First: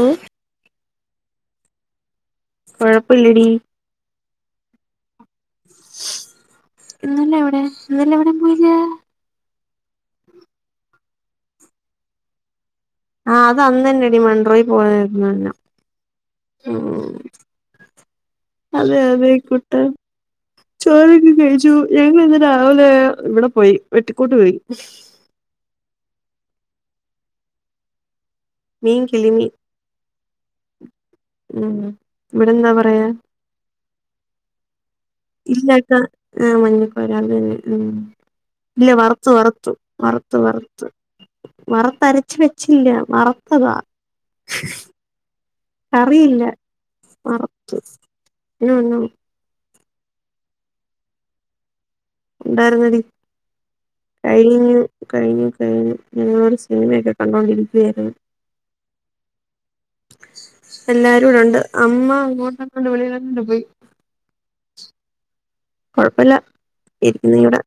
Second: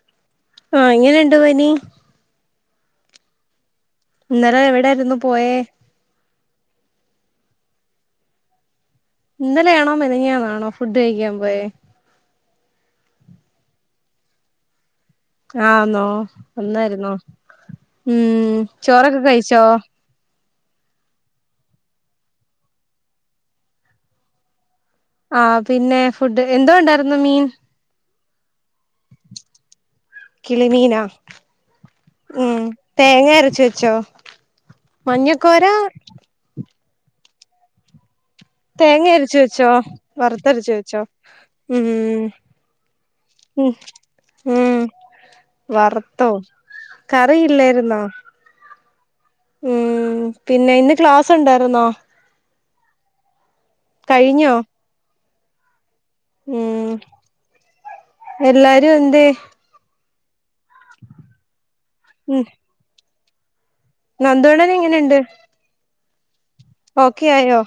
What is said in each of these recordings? ഉം ആ ഇങ്ങനെൻ ണ്ടു പനി കൊഴപ്പ ഇല്ലടീ ഇന്നലെ എവിടായിരുന്നു പോയേ എഹ് ഇന്നലെ എവിടേം പോയില്ല ഇന്നലെയാണോ മെനെഞ്ഞാന്നാണോ ഫുഡ് ഫുഡഴിക്കാൻ പോയേ ആഹ് അത് അന്നന്നടി വൺട്രൈ പോയേ ആന്നോ അന്നായിരുന്നോ ഉം അതെ ചോറൊക്കെ അതെ കഴിച്ചോ കുട്ടാ ചോറൊക്കെ കഴിച്ചു ഞങ്ങളിന്ന് രാവിലെ ഇവിടെ പോയി വെട്ടിക്കോട്ട് പോയി ആ പിന്നെ ഫുഡൊക്കെ എന്തോ ഉണ്ടായിരുന്നു മീൻ മീൻ കിളിമീ കിളിമീനാ മ്മ് ഉം ഇവിടെന്താ പറയാ തേങ്ങ അരച്ച് വെച്ചോ മഞ്ഞക്കോര ഇല്ലക്ക ആ മഞ്ഞ വരാതെ മ് ഇല്ല തേങ്ങ വറുത്തു അരച്ച് വറുത്തു വെച്ചോ വറുത്തു വറുത്തരച്ച് വറുത്ത് വെച്ചോ ഉം വറുത്തരച്ച് വെച്ചില്ല ഉം വറുത്തതാ ഉം വറുത്തോ കറിയില്ല കറിയില്ലായിരുന്നോ വറുത്തിനൊന്നും ഉം പിന്നെ ഇന്ന് ക്ലാസ് ഉണ്ടായിരുന്നോ ഉണ്ടായിരിന്നടി കഴിഞ്ഞോ കഴിഞ്ഞ് കഴിഞ്ഞു കഴിഞ്ഞു ങ്ങങ്ങളൊരു ഉം സിനിമയൊക്കെ കണ്ടോണ്ടിരിക്കായിരുന്ന് എല്ലാരുംഎന്തേ എല്ലാരും ഇവിടൊണ്ട് അമ്മ മുത്തപ്പന്റെ വെളിയില് ണ്ട് പൊയ് നന്ദുവണ്ണന് എങ്ങനണ്ട് കുഴപ്പല്ല ഇ ഇന്നിവിടെ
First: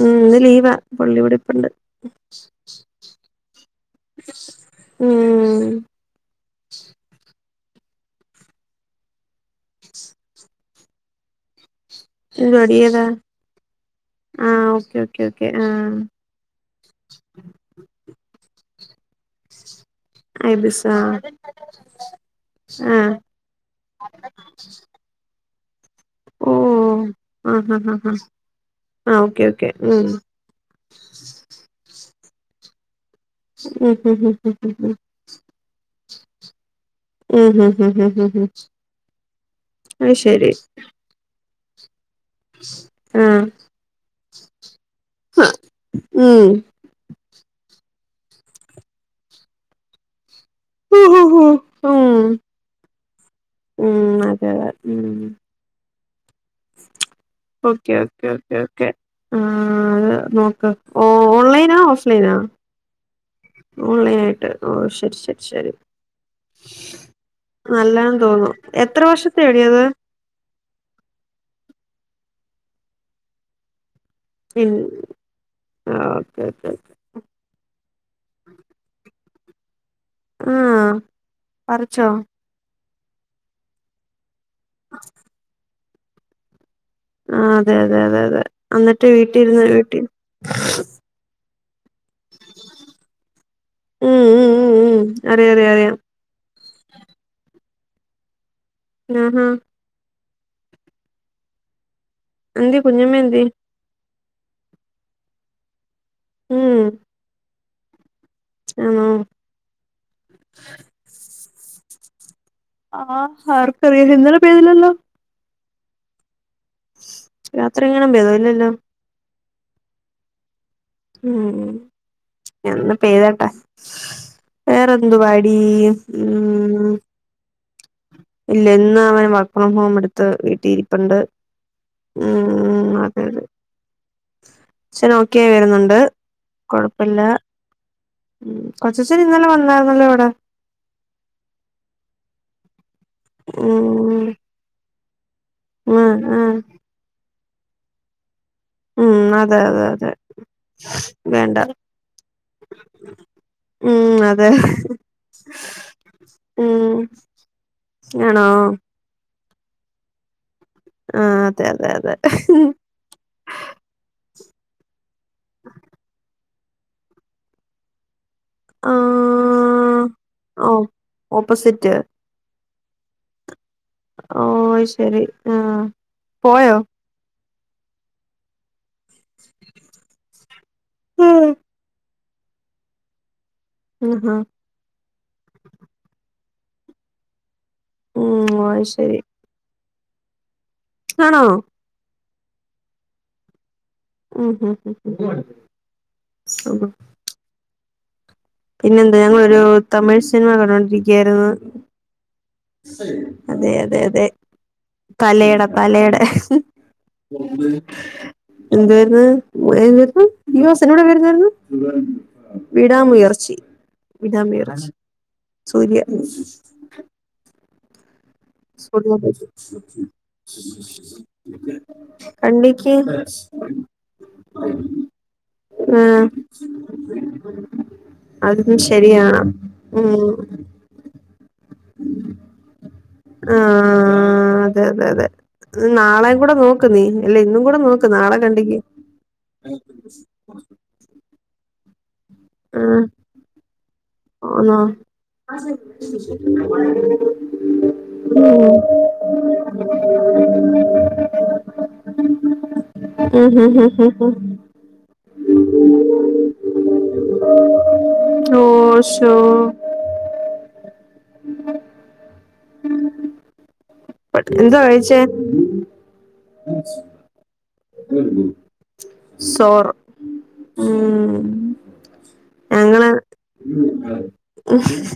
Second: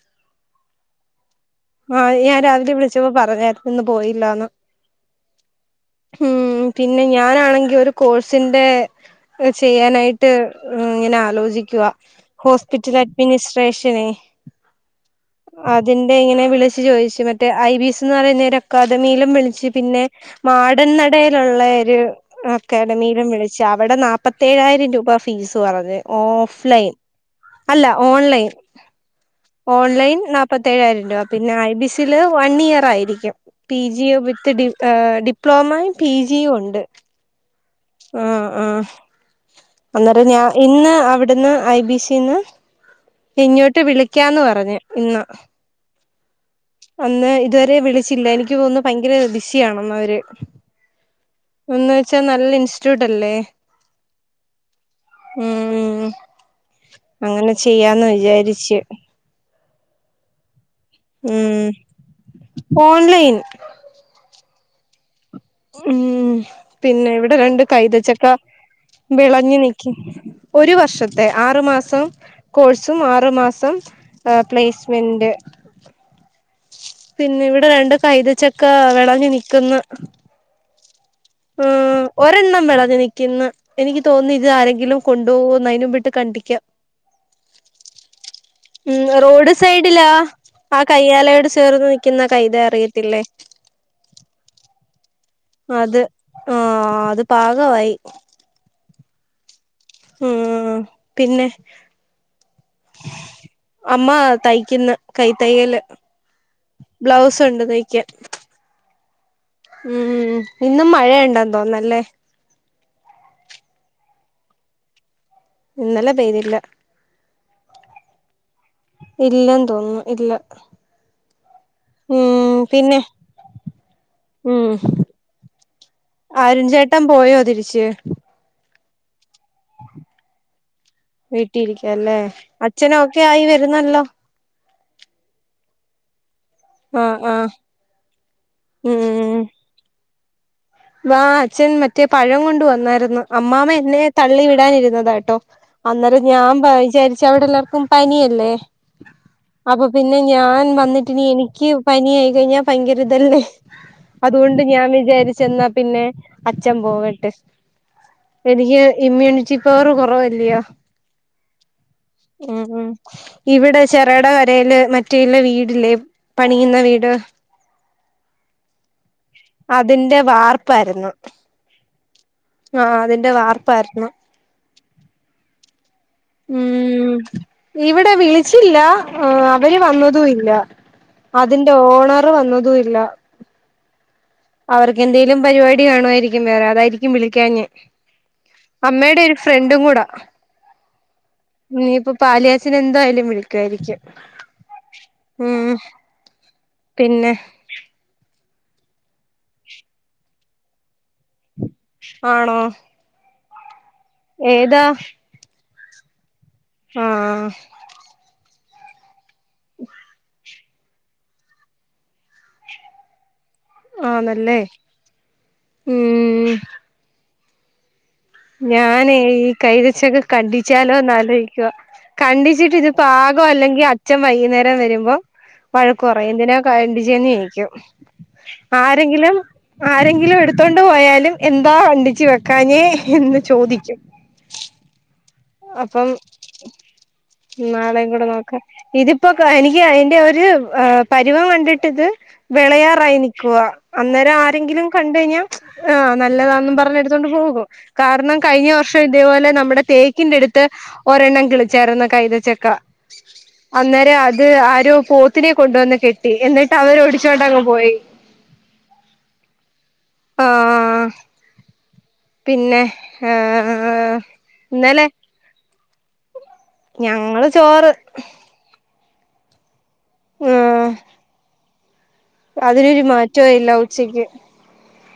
മ്മ് ഇന്ന് ലീവാ പള്ളിവിടെ ആ ഞാൻ രാവിലെ വിളിച്ചപ്പോ പറഞ്ഞാർന്നു ഇന്ന് പോയില്ലാന്ന് ഉം ഉം ഉം പിന്നെ ഞാനാണെങ്ക എ ഒരു കോഴ്സിന്റെ ചെയ്യാനായിട്ട് ഇങ്ങനെ ആലോചിക്കുവ ആഹ ഓക്കേ [unintelligible] അതിന്റെ ഇങ്ങനെ വിളിച്ചു ചോദിച്ചു മറ്റേ ഐ ബിസ് എന്ന് പറയുന്നേര അക്കാദമീലും വിളിച്ച് പിന്നെ ഐബിസ് മാടൻ ആഹ് നടയിലുള്ള ഒരു ആഹ് അക്കാഡമിയിലും വിളിച്ചു അവിടെ നാപ്പത്തേഴായിരം രൂപ ഫീസ് ത് പറഞ്ഞ് ഓ ഓഫ് ലൈൻ ആഹ് ഹാ അല്ല ഹാ ഹാ ഓൺലൈൻ ആഹ് ഓക്കെ ഓക്കെ ഉം ഓൺലൈൻ നാപ്പത്തേഴായിരം രൂപ പിന്നെ I B C one year ആയിരിക്കും ഉം ഹും പിജിയ ഹും വിത്ത് ഹും ഡി ഹും ഹും ഡിപ്ലോമയും പിജിയും ഉണ്ട് ഉം ഹും ഹും ഹും ആ ഹും ഹും ആ അത് അന്നേരം ഞാൻ ശരി ഇന്ന് അവിടുന്ന് ഐ ബി സി ന്ന് ആഹ് ഇങ്ങോട്ട് വിളിക്കാന്ന് പറഞ്ഞ് ഇന്ന് ഉം അന്ന് ഇതുവരെ വിളി ച്ചില്ല എനിക്ക് തോന്നുന്നു ഭയങ്കര ബിസിയാണെന്ന് അവര് ഹ ഹ ഹ എന്ന് വെച്ചാ ഉം നല്ല ഇൻസ്റ്റിറ്റ്യൂട്ട് അല്ലേ ഉം അതെ അതെ ഉം അങ്ങനെ ചെയ്യാന്ന് വിചാരിച്ചു ആ അത് നോക്ക ഉം ഓൺലൈൻ ഓൺലൈൻ ആയിട്ട് ഓ ശരി ശരി ശരി ഉം പിന്നെ ഇവിടെ രണ്ട് നല്ലാന്ന് കൈതച്ചക്ക തോന്നുന്നു എത്ര വർഷത്തെ വിളഞ്ഞു എടി അത് നിക്കിന്ന് ഒരു വർഷത്തെ ആറു മാസം കോഴ്സും ആറു മാസം ഇൻ പ്ലേസ്മെന്റ് ഓക്കെ ഓക്കെ പിന്നെ ഇവിടെ രണ്ട് കൈതചക്ക വിളഞ്ഞ് നി തിന്ന് ആ ഉം ഒരെണ്ണം വെളഞ്ഞ് നി നിക്കിന്ന് എനിക്ക് തോന്നി ഇത് ആരെങ്കിലും കൊണ്ട്പോവൊന്ന് അയി നു ബെ അത് കണ്ടിക്കാ ആ അതെ അതെ അതെ അതെ ഉം എന്നിട്ട് റോഡ് വീട്ടിരുന്ന് വീട്ടിൽ സൈഡിലാ ആ കയ്യാലയോട് ചേർന്ന് നിക്കിന്ന കൈത അറിയത്തില്ലേ ഉം ഉം ഉം ഉം അറിയാം അറിയാം അറിയാം ആഹ അത് പാകവായി ങ ഹാ ഉ പിന്നെ എന്തി കുഞ്ഞമേ എന്തി തായിക്കുന്ന കൈ തയ്യല് ഉം ബ്ലൗസ് ഉണ്ട് തായ് ആണോ ഉം ഇന്നും മഴ ഉണ്ടാന്ന് വന്നല്ലേ ആഹ ആർക്കറിയ ഇന്നലെ പേയ്തിലല്ലോ ഇന്നല്ല പെയ്തില്ല യാത്ര ഇങ്ങണ [unintelligible] ഇല്ലന്ന് തോന്നും ഇല്ല ഉ ഉം എന്ന പിന്നെ പേരാട്ടോ ഉം വേറെന്തു പാടി അരുൺ ഉ ചേട്ടൻ പോയോ തിരിച്ച് ഇല്ല [unintelligible] അം ഹോം എടുത്ത് വീട്ടിരിപ്പുണ്ട് വീട്ടിലിരിക്കല്ലേ ഉം ഉം അച്ഛനും ഒക്കെ അതെ ആയി വരുന്നല്ലോ തെശരി നോക്കിയ വരുന്നു ഹ് ആഹ് കൊഴപ്പല്ല ആഹ് കൊച്ചച്ചന് ഉം ഇന്നലെ വന്നായിരുന്നല്ലോ ഇവിടെ വാ അച്ഛൻ മറ്റേ പഴം കൊണ്ട് വന്നായിരുന്നു ഉംഅമ്മാമ എന്നെ ഉം തള്ളി വിടാനിരുന്നാണ് ഉം അന്നേരം ഉം ഞാൻ വായിജാരി ക്ഷെ അവിടെ എല്ലാവർക്കും പനിയല്ലേ ഉം അതെ അപ്പൊ അതെ അതെ പിന്നെ ഞാൻ വന്നിട്ടിനി വേണ്ട എനിക്ക് പനി ആയി കഴിഞ്ഞാൽ ഭയങ്കര ഇതല്ലേ ഉം അതെ അതുകൊണ്ട് ഞാൻ വിചാരിച് എന്നാ പിന്നെ അച്ഛൻ ഉം പോവട്ട് ആണോ എനിക്ക് ഇമ്മ്യൂണിറ്റി പവർ കുറവല്ല്യയോ ആ അതെ അതെ അതെ ഉം ഉം ഇവിടെ ചെറേട യില് മറ്റ ള്ള വീടിലെ. പണിയുന്ന വീട് ആ അതിന്റെ വാർപ്പാരുന്നു. ജ്ജ്. ആ അതിന്റെ വാർ ഓ ശരി ആഹ്. ഉം. ഇവിടെ വിളി ചില്ല അവര് വന്നതുയില്ല അതിന്റെ ഓണ അത്ര വന്നതും ഇല്ല. ആഹാ അവർക്കെന്തേലും പരിപാടി കാണുവായിരി [unintelligible] വേറെ അതായിും വിളിക്കാഞ്ഞേ. ഉം ഓ ശരി അമ്മേടെ ഒരു ഫ്രണ്ടും കൂടാ. ആണോ. പാല് കാച്ചിന് എന്തായാലും വിളിക്കുവായിരിക്കും ഉം ഉം ഉം പിന്നെ പിന്നെ എന്താ ഞങ്ങളൊരു തമിഴ് സിനിമ കണ്ടോണ്ടിരി ക്കാരുന്നു ആണോ അതെ അ അതെ അതെ ഏതാ തലേടം പലേടെ ആഹ് എന്തായിരുന്നു [unintelligible] യോ സിനിമേടെ പേരെന്തായിരുന്നു വിടാ മുയർ ശെരി ആന്നല്ലേ വിടാമുയർച്ചി സൂര്യ ഉം ഞാനെ സൂര്യ ഈ കൈതച്ചക്ക കണ്ടിച്ചാലോന്ന് ആലോചിക്കുവാ കണ്ടിച്ചിട്ട് ഇത് കണ്ണിക്ക് പാകം അല്ലെങ്കിൽ അച്ഛൻ വൈകുന്നേരം വരുമ്പോ വഴക്ക് ആഹ് പറയും എന്തിനാ കണ്ടിച്ചെന്ന് ചോയിക്കും അതും ആരെങ്കിലും ശരിയാണ് ഉം ആരെങ്കിലും എടുത്തോണ്ട് പോയാലും എന്താ ആ ണ്ടിച്ചു വെക്കാഞ്ഞേ ന്ന് ചോദിക്കും ആഹ് അതെ അതെ അതെ അപ്പം നാളെയും കൂടെ നോക്ക് നീ അല്ല ഇന്നും നാളേം നോക്ക് കൂടെ നാളെ നോക്കാം കണ്ടിക്ക് ഇതിപ്പോ കാ എനിക്ക് എന്റെ ഒരു പരിവം കൺ [unintelligible] ആഹ് വേളയാറായി നിക്കുവാ അന്നേരം ആന്നോ ആങ്കിലും കണ്ട് കഴിഞ്ഞാൽ ആ നല്ലതാനും പറഞ്ഞ് എടുത്തോണ്ട് പോവും കാരണം കഴിഞ്ഞ വർഷം ഇതേപോലെ നമ്മുടെ തെ ഇതിന്റെടുത് ഒരെണ്ണം കിളിച്ചായിരുന്നു കൈതച്ചക്ക ഉം ഹും ഹും ഹും അന്നേരം ഹും അത് ആരോ പോത്തിനെ കൊണ്ട് വന്ന് കെട്ടി എന്നിട്ട് അവരോടിച്ചോണ്ടങ്ങു പോയി. ഓ ശോ ആഹ് പിന്നെ ആ എന്തുവാ കഴിച്ചേ ഞങ്ങള് ചോറ് [inaudible] സോർ ആഹ അതിനൊരു ഞങ്ങള് മാറ്റവല്ല ഉച്ചക്ക്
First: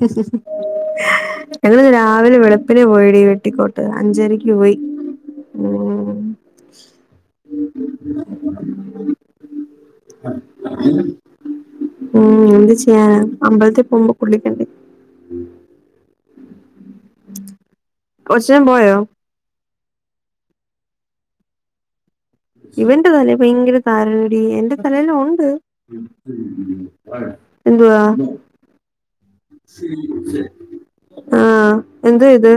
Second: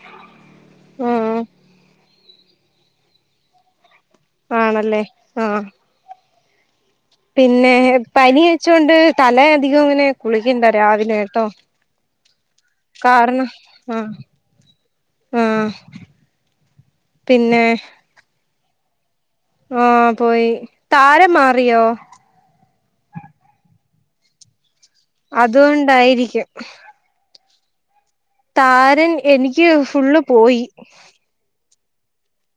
ശ ശ ഉം [unintelligible] എങ്ങദരാ അവന് വെളപ്പിനെ പോയടിവെട്ടിക്കോട്ടു അഞ്ചരക്ക് പോയി ആണല്ലേ ആഹ് ഉ അ പിന്നെ പനി അഴച്ചൊണ്ട് തല അധികം ഇങ്ങനെ കുളിക്കണ്ട രാവിലെ കേട്ടോ ഉം എന്ത് ചെയ്യാനാ കാരണം അമ്പലത്തിൽ ആഹ പോകുമ്പോ കുളിക്കണ്ടേ ആഹ പിന്നെ കൊച്ചൻ പോയോ ആഹ പോയി താരംമാറിയോ ഇവന്റെ തല ഭയങ്കര താരണടി എന്റെ തലേലുംഉണ്ട് അതുകൊണ്ടായിരിക്കും എന്തുവാ താരൻ എനിക്ക് ഫുള്ള്പോയി എന്ത്വാ ഇത്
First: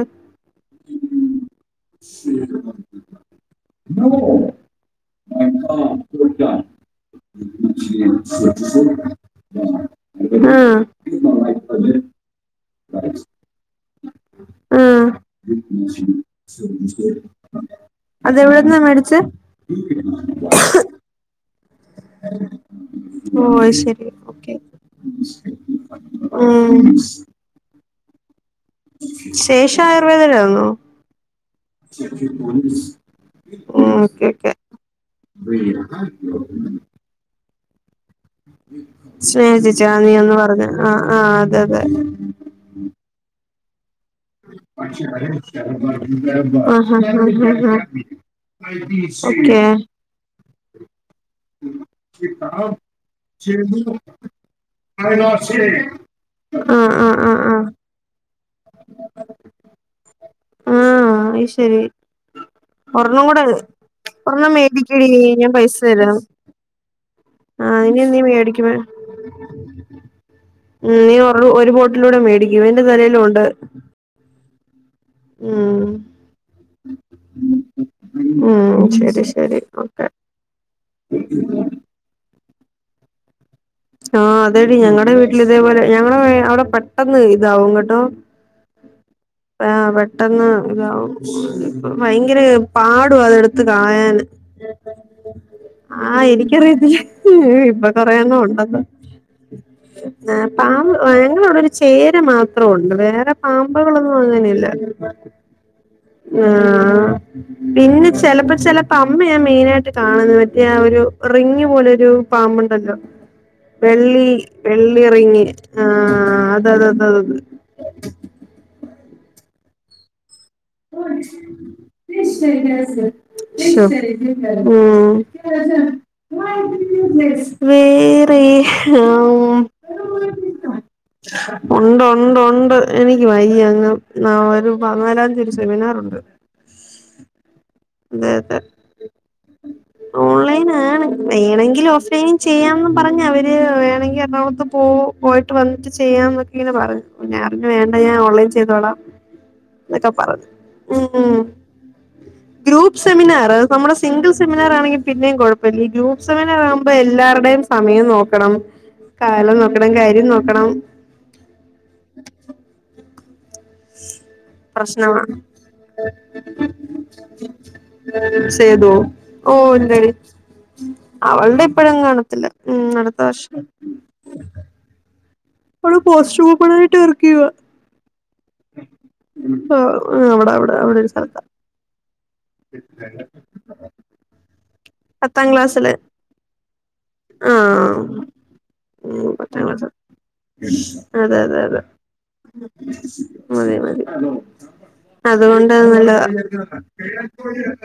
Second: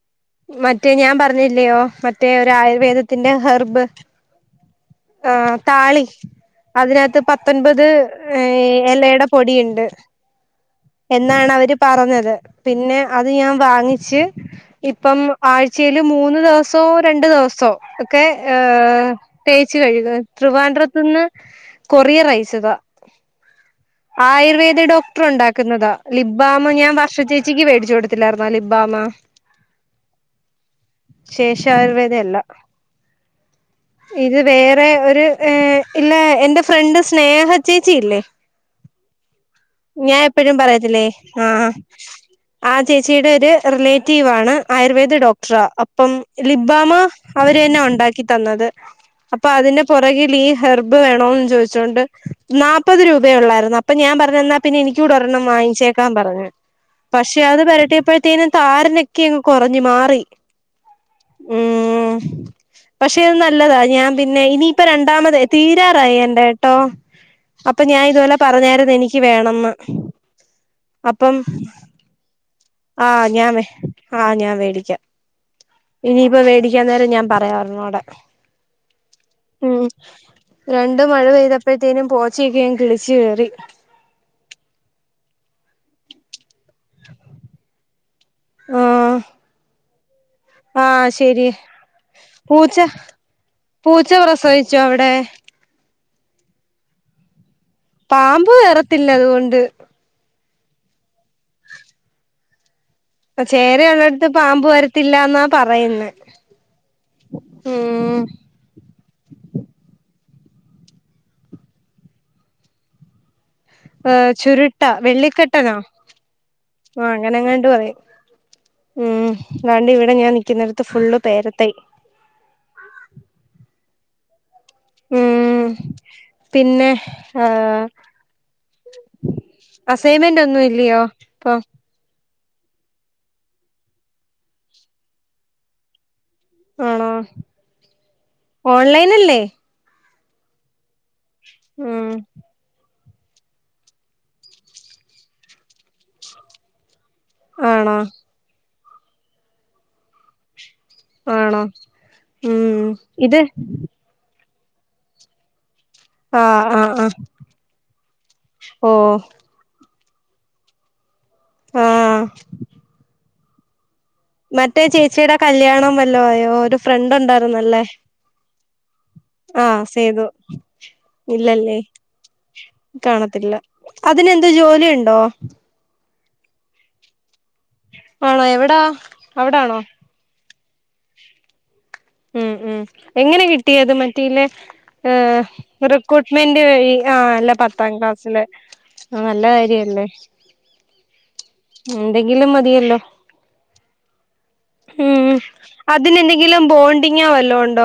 മറ്റേ ഞാൻ പറഞ്ഞില്ലയോ മറ്റേ ഒരു ആയുർവേദത്തിന്റെ ഹെർബ് ആ താളി അതിനകത്ത് പത്തൊൻപത് ഏ എലയുടെ പൊടിയുണ്ട് ആഹ് എന്നാണ് അവര് ര് പറഞ്ഞത് പിന്നെ അത് ഞാൻ വാങ്ങിച്ച്ച് ആഹ് ഇപ്പം ആഴ്ചൽ മൂന്ന് ദിവസോ രണ്ടു ദിവസോ ഒക്കെ ഏ അതെവിടെന്നാ മേടിച്ചെ തേയിച്ച് കഴുകും തൃവാഡ്രത്തു നിന്ന് കൊറിയറയച്ചതാ ഓ ശരി ഓക്കെ ആയുർവേദ ഡോക്ടർ ഉണ്ടാക്ക ക്കുന്നതാ ലിബാമ് ഉം ഞാൻ വർഷച്ചേച്ചിക്ക്േടിച്ച കൊടുക്ക ചർ മലിബാമ ശേഷം ആയുർവേദയിലാന്നോ ശേഷയുർവേദ അല്ല ഉം ഓക്കെ ഇത് ഓക്കെ വേറെ ഒരു ഇല്ല എന്റെ ഫ്രണ്ട് സ്നേഹ ചേച്ചി ഇല്ലേ സ്നേഹ ചേച്ചി എപ്പോഴും പറഞ്ഞ ആഹ് പറയത്തില്ലേ ആഹ് ആ അതെ അതെ ആ ചേച്ചിയുടെ ഒരു റിലേറ്റ് റ്റീവണ് ആഹ് ആയുർവേദ ഡോക്ടറ അപ്പം ആഹ് ആഹ് ലിബാമ് ആഹ് അവര് തന്നെ ഉണ്ടാക്കി തന്നത് അപ്പൊ ഓക്കെ അതിന്റെ പുറകിൽ ഈ ഹെർബ് വേണോന്ന് ചോദിച്ചൊണ്ട് നാപ്പത് രൂപയ ഉള്ളായിരുന്നു അപ്പൊ ഞാൻ പറഞ്ഞു തന്നാ പിന്നെ എനിക്ക് ക്കൂടെ ഒരെണ്ണം വാങ്ങിച്ചേക്കാൻ പറഞ്ഞഞ് ആഹ് ആഹ് പക്ഷെ ആഹ് അത് ആഹ് വരട്ടിയപ്പോഴത്തേനും താരനെ ങ് കുറഞ്ഞു മാറി ആഹ് അത് ഉ ശരി പക്ഷെ ഒരെണ്ണം ഇത് കൂടെ നല്ലതാ ഞാൻ പിന്നെ ഒരെണ്ണം ഇനിയിപ്പ മേടിക്കടി രണ്ടാമത് ഞാൻ പൈസ തീരാറായി തരാം എന്റെ ട്ടോ ആഹ് അപ്പൊ ഞാൻ ഇതുപോലെ പറഞ്ഞായിരുന്നു എനിക്ക് വേണംന്ന് [inaudible] ഉ നീ അപ്പം ഒരു ബോട്ടിലൂടെ മേടിക്കും എന്റെ നിലയിലുംഉണ്ട് ആ ഞാൻ മേടിക്കാം ഇനിയിപ്പോ മേടിക്കാൻ നേരം ഞാൻ പറയാഞ്ഞ അടെ ഉം ശരി ശരി ഉ ഓക്കെ രണ്ട് മഴ പെയ്തപ്പോഴത്തേനും പോ ച്ചക്കയങ് കിളിച്ച് കയറി ആ അതെടി ഞങ്ങളടെ വീട്ടിൽ ഇതേപോലെ ഞങ്ങളടെ അവിടെ പെട്ടെന്ന് ഇതാവുംങ്ങട്ടോ ആഹ് ആ പെട്ടെന്ന് ഇത ആഹ് ശരി ഭയങ്കര പൂച്ച പാട അതെടുത്ത് പൂച്ച കളയാന് പ്രസവിച്ചോ അവിടെ ആഹ് എനിക്കറിയത്തി ഇ കുറയണ്ണഉണ്ട ട്ടത്തില്ല അതുകൊണ്ട് ആ പാമ്പ് ഞങ്ങള അവിടെ ഒരു ചേര മാപ്പ ത്രോ ള്ളൂ വേറെ പാമ്പകളൊന്നും ചേരയുള്ളടത്ത് അങ്ങനെല്ല പാമ്പ് വരത്തില്ലാന്നാ പറയുന്നെ ആഹ് പിന്നെ ഉം ചെലപ്പോ ചെലപ്പ അമ്മയാ മെയിനായിട്ട് കാണ്ന്നേ ഞാ ഒരു റിങ്ങ് പോലെയൊരു പാമ്പുണ്ടല്ലോ വെള്ളി ഏഹ് ചുരുട്ടാ വെള്ളിറങ്ങി വെള്ളിക്കെട്ടനോ ആഹ് അതത് അത ആഹ് അതത് അങ്ങനെങ്ങാണ്ട് പറയും ഉം രണ്ട് ഇവിടെ ഞാൻ നി ശോ ഉം ഉം പിന്നെ ആഹ് വേറെ അം അസൈൻമെന്റ് ഒന്നും ഇല്ലയോ ഇപ്പൊ ഉണ്ടോ ഉണ്ട ഉണ്ട് എനിക്ക് വയ്യ അങ്ങ് ന ഒരു [unintelligible] സെമിനാർണ്ട് ആണോ അതെ ഓൺലൈൻല്ലേ ഓൺലൈൻ ആണ് വേണെങ്കിൽ ഉം ഓഫ്ലൈൻ ചെയ്യാ പറഞ്ഞ അവര് വേണങ്കിൽ എറണാകുളത്ത് പോ പോയിട്ട് വന്നിട്ട് ചെയ്യാം എന്നൊക്കെ ഇങ്ങനെ പറഞ്ഞു [unintelligible] വേണ്ട ആണോ ഞാൻ ഓൺലൈൻ ചെയ്തോളാം [unintelligible] ഉം ആണോ ഉം ഇത് സെമിനാർണെകീ പിന്നെയും കുഴം വല്ല്യ ഗ്രൂപ് ആഹ് [unintelligible] കുമ്പോ ആഹ് ആഹ് എല്ലാവരുടെയും സമയം നോക്കണം ഓ കാലം നോക്ക [unintelligible] കാര്യം നോക്കണം ആ മറ്റേ പ്രശ്നമാ ചേച്ചിയുടെ കല്യാണം വല്ലോം ആയോ ഒരു ഫ്രണ്ട് ഉണ്ടായിരുന്നല്ലേ സേതു ഓ ആ ഇല്ലടി സേതു അവളുടെ ഇല്ലല്ലേ ഇപ്പഴും കാണത്തില്ല ഉം അടുത്ത കാണത്തില്ല വർഷം അതിനെന്ത് ജോലി ഉണ്ടോ? പോസ്സ്റ്റ് കൂപ്പണായിട്ട് വർക്കിയുവ ആണോ എവിടാ ആ അവിടാണോ അവടെ [unintelligible] ആ അവിടെ ഒരു സ്ഥലത്താ മ് മ് എങ്ങനെ കിട്ടിയത് മറ്റെയില്ലെ ഏ പത്താം ക്ലാസ്സില് റിക്രൂട്ട്മെന്റ് വഴി ആ അല്ല പത്താം ആഹ് ക്ലാസ്സില് ഉം നല്ല പത്താം ക്ലാസ് കാര്യല്ലേ അതെ അതെ മതി എന്തെങ്കിലും മതി മ് അതുകൊണ്ട് അതിന് നല്ലതാ എന്തെങ്കിലും ബോണ്ടിങ്ങോ വല്ലോ ഉണ്ടോ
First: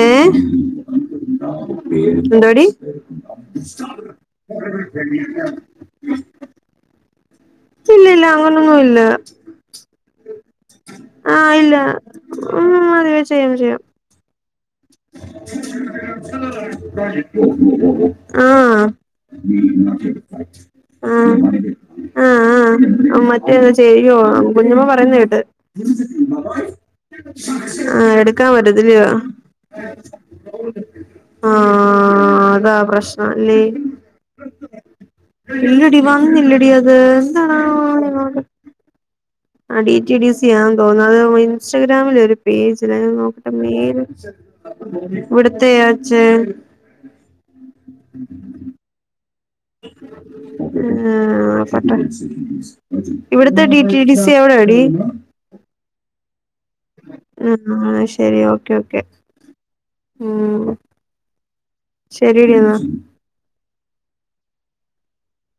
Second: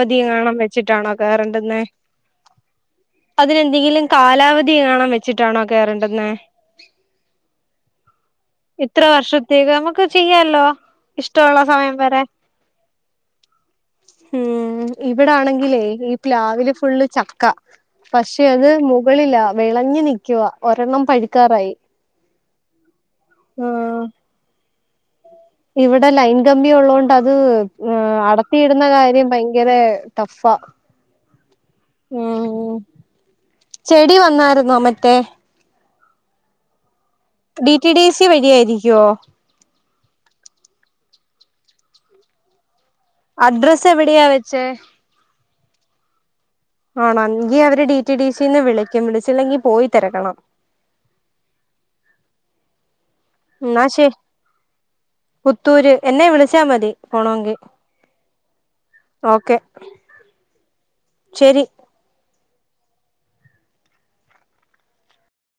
ഏഹ് വെച്ചിട്ടാണോ കേറു ന്നേ എന്തോടി അതിനെന്തെങ്കിലും കാലാവധിയേങ്ങാണും വെച്ചിട്ടാണോ കേറേണ്ടുന്നേ? ഇല്ല ഇല്ല അങ്ങനൊന്നും ഇല്ല ഇത്ര വർഷത്തേക്ക് നമുക്ക് ചെയ്യാലോ ആ ഇല്ല മ് അതിവേ ചെയ്യാം ചെയ്യാം മ്മ് മ് ഇവിടാണെങ്കിലേ ഈ പ്ലാവില് ഫുള്ള് ചക്ക പക്ഷെ അത് ആഹ് മുകളിലാ വെളഞ്ഞു നിക്കുവ ഒരെണ്ണം പഴുക്കാറായി ആ മറ്റേത് ആഹ് ചെയ്യുവോ കുഞ്ഞപ്പാ യുന്നേ കേട്ട് ഇവിടെ ലൈൻ കമ്പി ഉള്ളോണ്ട് അത് ആ ആഹ് എടുക്കാൻ അടത്തിയിടുന്ന പറ്റത്തില്ലയോ കാര്യം ഭയങ്കര ങ്കരേ ടഫ, ആഹ് അതാ മ് പ്രശ്നം അല്ലേ ചെടി വന്നായിരുന്നോ മറ്റേ ടി വന്നില്ലടി അത് ഡി റ്റി ഡി സി എന്താണാവോ വഴിയായിരിക്കുവോ? ആ ഡി റ്റി ഡി സിയാന്ന് തോന്നുന്നു, അതാവുമ്പോ ഇൻസ്റ്റാഗ്രാമിലൊരു പേജ് അഡ്രസ്സ് എവിടെയാ വെച്ചേ [unintelligible] ദേ അച്ചേ ആണോ എങ്കീ അവര് ഡി റ്റി ഡി സിന്ന് വിളിക്കും വിളി [unintelligible] ഇവിടത്തെ ഡി എന്നാ റ്റി ഡി ശരി സി എവിടാടീ? വിളിച്ച മതി പോണോങ്കി ഓക്കെ ഓക്കെ ഓക്കെ ശെരി. ശരീടി എന്നാ.